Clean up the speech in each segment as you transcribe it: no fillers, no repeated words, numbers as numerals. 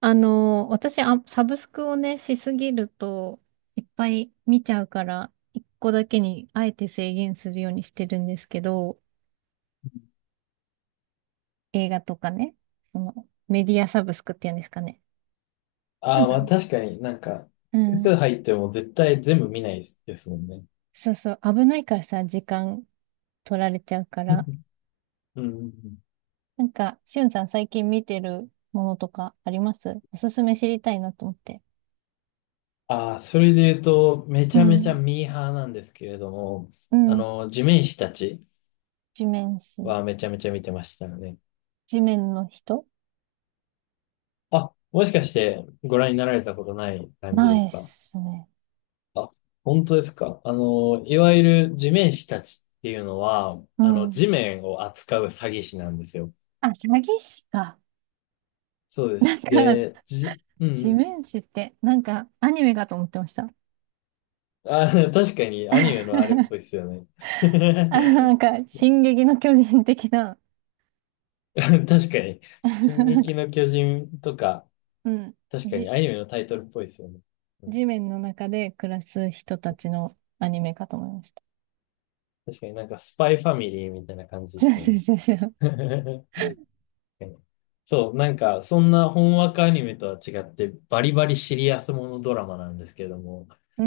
私、サブスクをね、しすぎると、いっぱい見ちゃうから、一個だけにあえて制限するようにしてるんですけど、映画とかね、そのメディアサブスクっていうんですかね。しゅあんあ、まさあん。確かになんか、う複数ん。入っても絶対全部見ないですもんね。そうそう、危ないからさ、時間取られちゃうか うら。んうんうん。なんか、しゅんさん最近見てるものとかあります？おすすめ知りたいなと思って。ああ、それで言うと、めうちゃめちゃん。ミーハーなんですけれども、うあん。の、地面師たち地面師。はめちゃめちゃ見てましたよね。地面の人、あ、もしかしてご覧になられたことない感じなでいすっか？すね。あ、本当ですか？いわゆる地面師たちっていうのは、うん。地面を扱う詐欺師なんですよ。あ、詐欺師か。そうでなんす。か、で、うんう地ん。面師って、なんか、アニメかと思ってました。あ、確かにアニメのあれっ ぽいですよね。あ、なんか、進撃の巨人的な、確かに。進なんか、撃の巨人とか、うん、確かにじ、アニメのタイトルっぽいですよね。うん、地面の中で暮らす人たちのアニメかと思いました。確かになんかスパイファミリーみたいな感じ で違うすも違うん違う違う。ね。確かにそう、なんかそんな本枠アニメとは違ってバリバリシリアスものドラマなんですけども、うー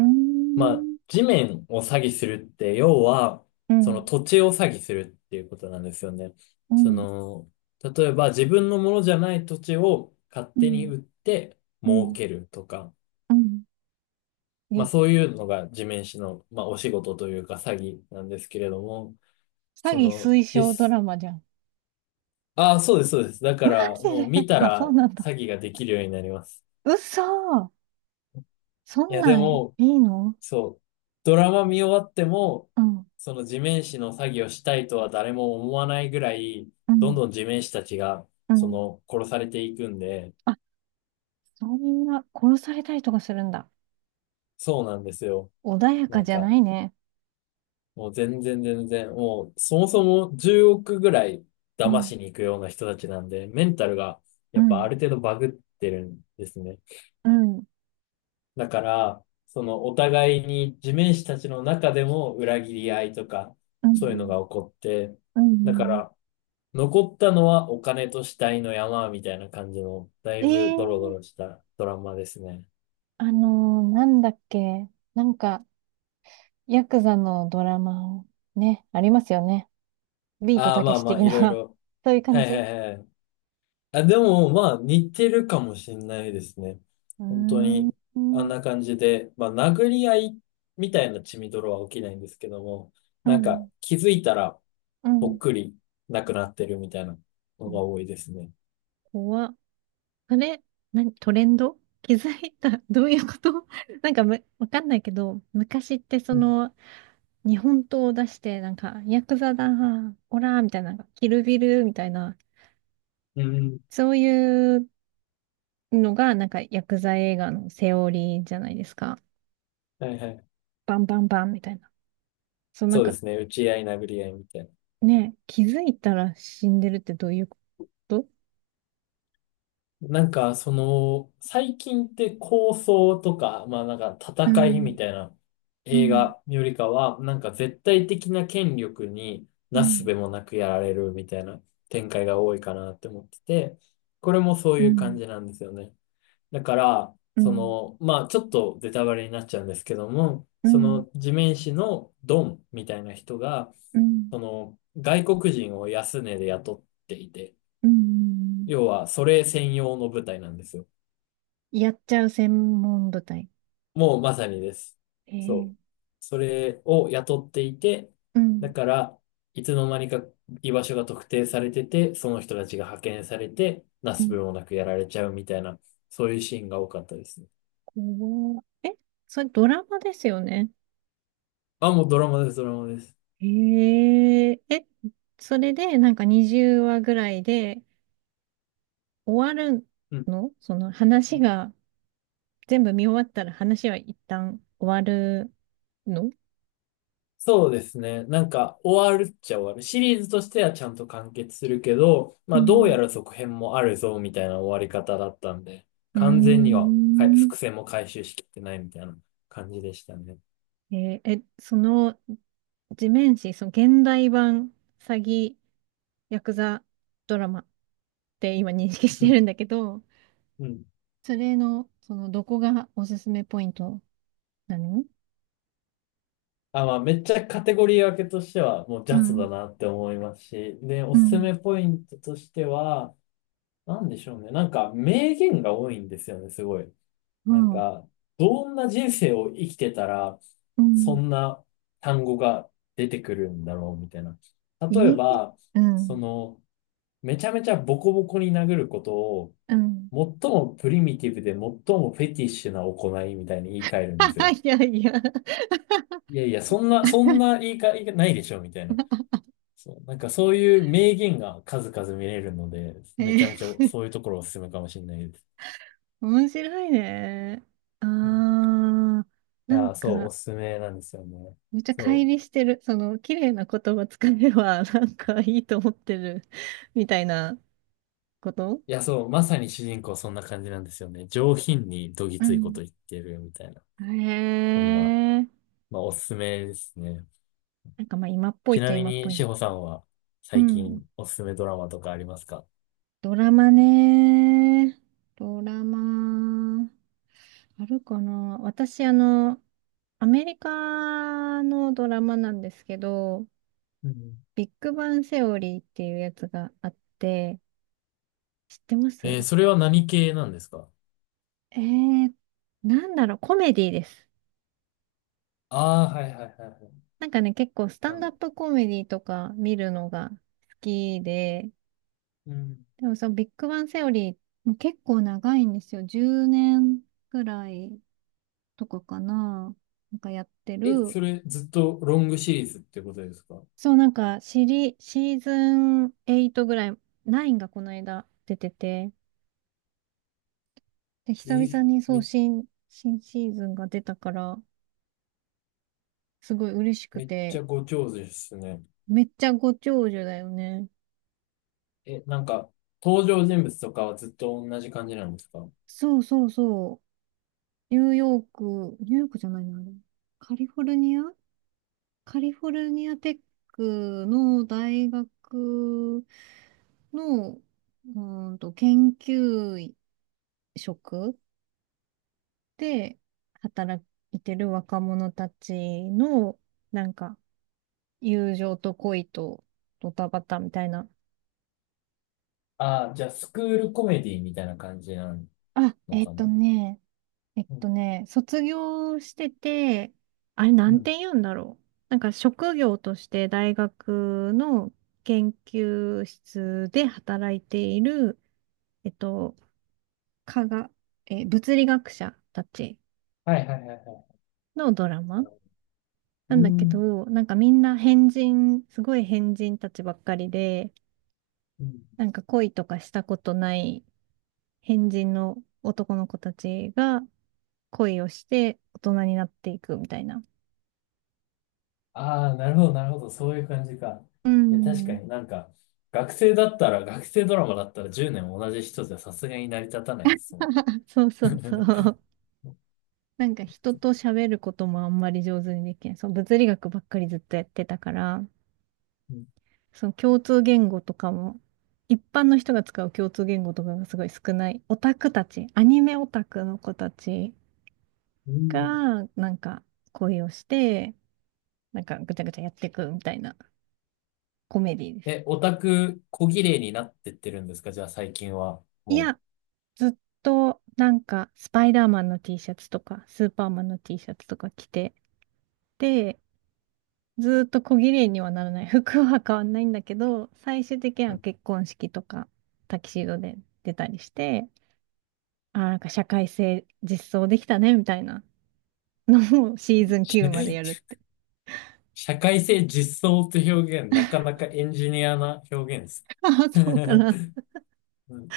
まあ、ん、地面を詐欺するって、要は、うそのん、土地を詐欺するっていうことなんですよね。うそん、の、例えば自分のものじゃない土地を勝う手にん、売ってう儲ん、けるとか、うん。まあえ、そういうのが地面師の、まあ、お仕事というか詐欺なんですけれども、詐そ欺の、推奨ド実、ラマじゃん。ああ、そうです、そうです。だかマらジもうで。 見 たあ、そうらなんだ。詐欺ができるようになります。嘘、そいんや、なでんも、いいの？そう。ドラマ見終わっても、うん、その地面師の作業したいとは誰も思わないぐらい、うどんん、どん地面師たちが、うん。殺されていくんで、あ、そんな、殺されたりとかするんだ。そうなんですよ。穏やなかんじゃなか、いね。もう全然全然、もう、そもそも10億ぐらいう騙ん、しに行くような人たちなんで、メンタルが、うやっぱあん、る程度バグってるんですね。うん、だから、お互いに地面師たちの中でも裏切り合いとか、うそういうのん、が起こって、うだかん。ら、残ったのはお金と死体の山みたいな感じの、だいえぶえドロドー、ロしたドラマですね。あのー、なんだっけ。なんか、ヤクザのドラマ、ね、ありますよね。ビートああ、たまけしあまあ、的いろいな。 ろ。そういうは感いじ。うはいはい。あ、でも、まあ、似てるかもしんないですね。ー本当ん、に、うあんん、な感じで、まあ、殴り合いみたいな血みどろは起きないんですけども、うなんか、ん。気づいたら、うぽっん、くりなくなってるみたいなのが多いですね。怖っ。それ、何、トレンド気づいた。どういうこと？ なんかむ、わかんないけど、昔ってそうん。の、日本刀を出して、なんか、ヤクザだ、オラみたいな、キルビルみたいな、うん。そういうのが、なんか、ヤクザ映画のセオリーじゃないですか。はいはい。バンバンバンみたいな。そう、なそんうでか、すね。打ち合い、殴り合いみたいな。ね、気づいたら死んでるってどういうこと？なんか、最近って構想とか、まあなんかう戦いん、みたいなう映ん、画よりかは、なんか絶対的な権力にうなすすべん、もなくやられるみたいな展開が多いかなって思ってて、これもそうういう感ん、じなんですよね。だから、うん、まあちょっとベタバレになっちゃうんですけども、うそん、の地面師のドンみたいな人が、うん、その外国人を安値で雇っていて、うん。要はそれ専用の部隊なんですよ。やっちゃう専門部隊。もうまさにです。そえう。え、それを雇っていて、うだん、から、いつの間にか居場所が特定されてて、その人たちが派遣されて、なうすすん、べもなくやられちゃうみたいな、そういうシーンが多かったですね。怖っ。え、それドラマですよね？あ、もうドラマです、ドラマです。へえ、え、それでなんか20話ぐらいで終わるうん。の？その話が全部見終わったら話は一旦終わるの？そうですね。なんか、終わるっちゃ終わる。シリーズとしてはちゃんと完結するけど、うまあ、どうやん。ら続編もあるぞ、みたいな終わり方だったんで、うー完全にはかいん。伏線も回収しきってないみたいな感じでしたね。えーえ、その地面師、その現代版詐欺ヤクザドラマって今認識しうてん、るんだけど、うん。それの、そのどこがおすすめポイントなの？あ、まあ、めっちゃカテゴリー分けとしては、もうジうャズだん。なって思いますし、で、おうすすん。めポイントとしては、なんでしょうね。なんか、名言が多いんですよね、すごい。うなんん。か、どんな人生を生きてたら、うそん。んな単語が出てくるんだろう、みたいな。例えいいえ。ば、うそん。の、めちゃめちゃボコボコに殴ることを、うん。最もプリミティブで最もフェティッシュな行いみたいに言い換えるんですよ。いやいや。 いやいや、そんな、そんな言い換えないでしょ、みたいな。そう、なんかそういう名言が数々見れるので、えめちゃめちゃー、そういうところおすすめかもしれないです。面白いね。ああ、うん。いなんやー、そう、おか、すすめなんですよね。めっちゃ乖そう。離してる。その、綺麗な言葉使えば、なんかいいと思ってる、みたいなこと。いや、そう、まさに主人公そんな感じなんですよね。上品にどぎうついこん。と言ってるみたいな。へそんな、え。まあおすすめですね。なんかまあ、今っぽいちっちなゃみ今っぽに、い志の保か。さんはう最ん。近おすすめドラマとかありますか？ドラマね。ドラマ。あるかな、私、アメリカのドラマなんですけど、うん。ビッグバンセオリーっていうやつがあって、知ってます？それは何系なんですか？えー、なんだろう、コメディです。ああー、はいはいはいはい。なんかね、結構スタあンダッの、プコメディとか見るのが好きで、うん。でもそのビッグバンセオリー、もう結構長いんですよ。10年くらいとかかな。なんかやってえ、る。それずっとロングシリーズってことですか？そう、なんか、シーズン8ぐらい、9がこの間出てて、で、久え、々にそう、め、新シーズンが出たから、すごい嬉しくめっちて、ゃご長寿ですね。めっちゃご長寿だよね。え、なんか、登場人物とかはずっと同じ感じなんですか？そうそうそう。ニューヨークじゃないな、あれ、カリフォルニア、カリフォルニアテックの大学の、うーんと、研究職で働いてる若者たちの、なんか、友情と恋とドタバタみたいな。ああー、じゃあ、スクールコメディみたいな感じなあ、のかな？うん、卒業してて、あれなうんん。て言うんだろう。なんか職業として大学の研究室で働いている、えっと、科学、物理学者たちはいはいはいはい。のドラマなうんだけん、ど、なんかみんな変人、すごい変人たちばっかりで、うん。なんか恋とかしたことない変人の男の子たちが恋をして大人になっていくみたいな。ああ、なるほどなるほど。そういう感じか。ういや、確かん。になんか、学生ドラマだったら10年同じ人じゃさすがに成り立たないですもん。そうそうそ う。なんか人と喋ることもあんまり上手にできない。そう、物理学ばっかりずっとやってたから、うんその共通言語とかも、一般の人が使う共通言語とかがすごい少ない。オタクたち、アニメオタクの子たちうん。が、なんか恋をして、なんかぐちゃぐちゃやっていくみたいなコメディです。え、オタク、小綺麗になってってるんですか？じゃあ最近は。いもや、ずっとなんかスパイダーマンの T シャツとかスーパーマンの T シャツとか着て、で、ずっと小綺麗にはならない。服は変わんないんだけど、最終的にう。うはん。 結婚式とかタキシードで出たりして、あー、なんか社会性実装できたねみたいなのを、 シーズン9までや るって。社会性実装って表現、なかなかエンジニアな表現です。ああ、そうかな。うん、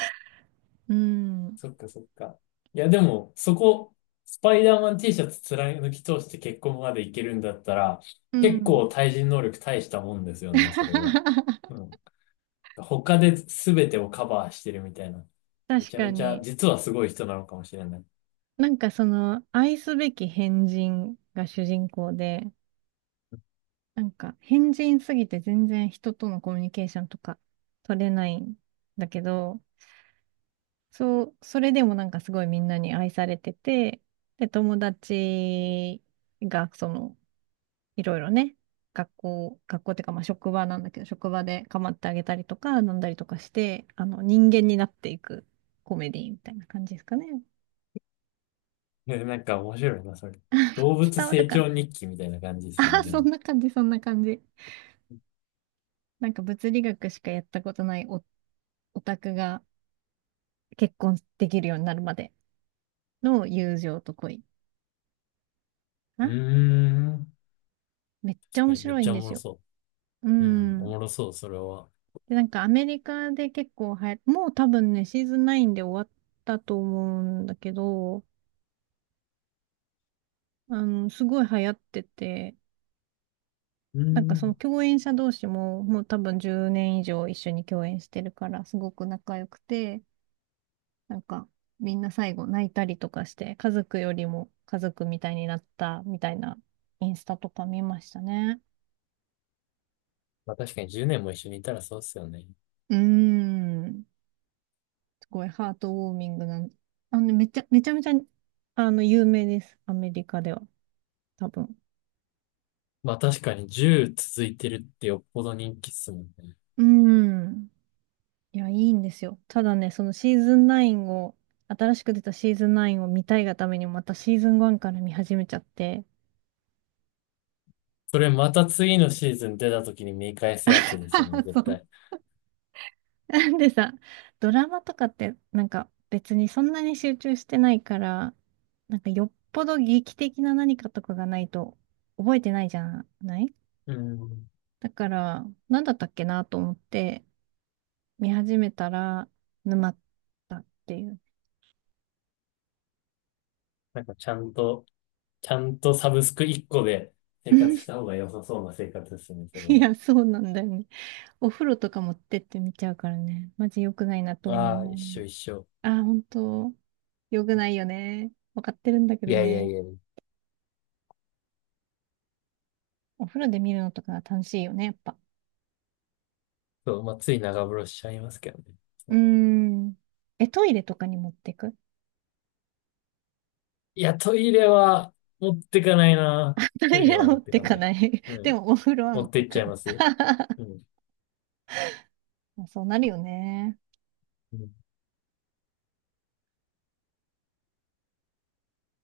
うん。そっかそっか。いや、でも、そこ、スパイダーマン T シャツ貫き通して結婚までいけるんだったら、う結ん。構対人能力大したもんですよね、それは。う ん。他で全てをカバーしてるみたいな。め確ちゃかめちゃ、に。実はすごい人なのかもしれない。なんかその愛すべき変人が主人公で、なんか、変人すぎて全然人とのコミュニケーションとか取れないんだけど、そう、それでもなんかすごいみんなに愛されてて、で、友達が、その、いろいろね、学校っていうか、まあ職場なんだけど、職場で構ってあげたりとか、飲んだりとかして、あの、人間になっていくコメディみたいな感じですかね。ね、なんか面白いな、それ。動物伝わる成かな？長日記みたいな感じですあね、あ。 でそも。んな感じ、そんな感じ。なんか物理学しかやったことないオタクが、結婚できるようになるまでの友情と恋かうーな。ん。めっちゃ確か面にめっ白いちんゃおでもすろよ。そうう。うん、おん。もろそう、それは。で、なんかアメリカで結構流行、もう多分ね、シーズン9で終わったと思うんだけど、あの、すごい流行ってて、うなんかそのん。共演者同士ももう多分10年以上一緒に共演してるから、すごく仲良くて、なんかみんな最後泣いたりとかして、家族よりも家族みたいになったみたいなインスタとか見ましたね。まあ確かに10年も一緒にいたらそうっすよね。うーん。すごいハートウォーミングな、あの、めちゃ、めちゃめちゃ、あの、有名です。アメリカでは。多分。まあ確かに10続いてるってよっぽど人気っすもんね。うん。いや、いいんですよ。ただね、そのシーズン9を、新しく出たシーズン9を見たいがためにまたシーズン1から見始めちゃって。それまた次のシーズン出た時に見返すやつですよね、絶そう。対。なんでさ、ドラマとかってなんか別にそんなに集中してないから、なんかよっぽど劇的な何かとかがないと覚えてないじゃない？うん。だから、なんだったっけなと思って、見始めたら沼ったっていう。なんかちゃんとサブスク1個で生活した 方が良さそうな生活ですね、それいは。や、そうなんだよね。お風呂とか持ってって見ちゃうからね。マジ良くないなと思うああ、の一よ緒ね。一緒。ああ、本当良くないよね。わかってるんだけいどやいやいね。や。お風呂で見るのとかが楽しいよね、やっぱ。そう、まあつい長風呂しちゃいますけどね。うそーうん。え、トイレとかに持ってく？ いや、トイレは持ってかないな。トトイイレレはは持持っっててかかない。ない。うでん。も、お風呂は持持っってていっちゃく。います。うん。まあそうなるよね。うん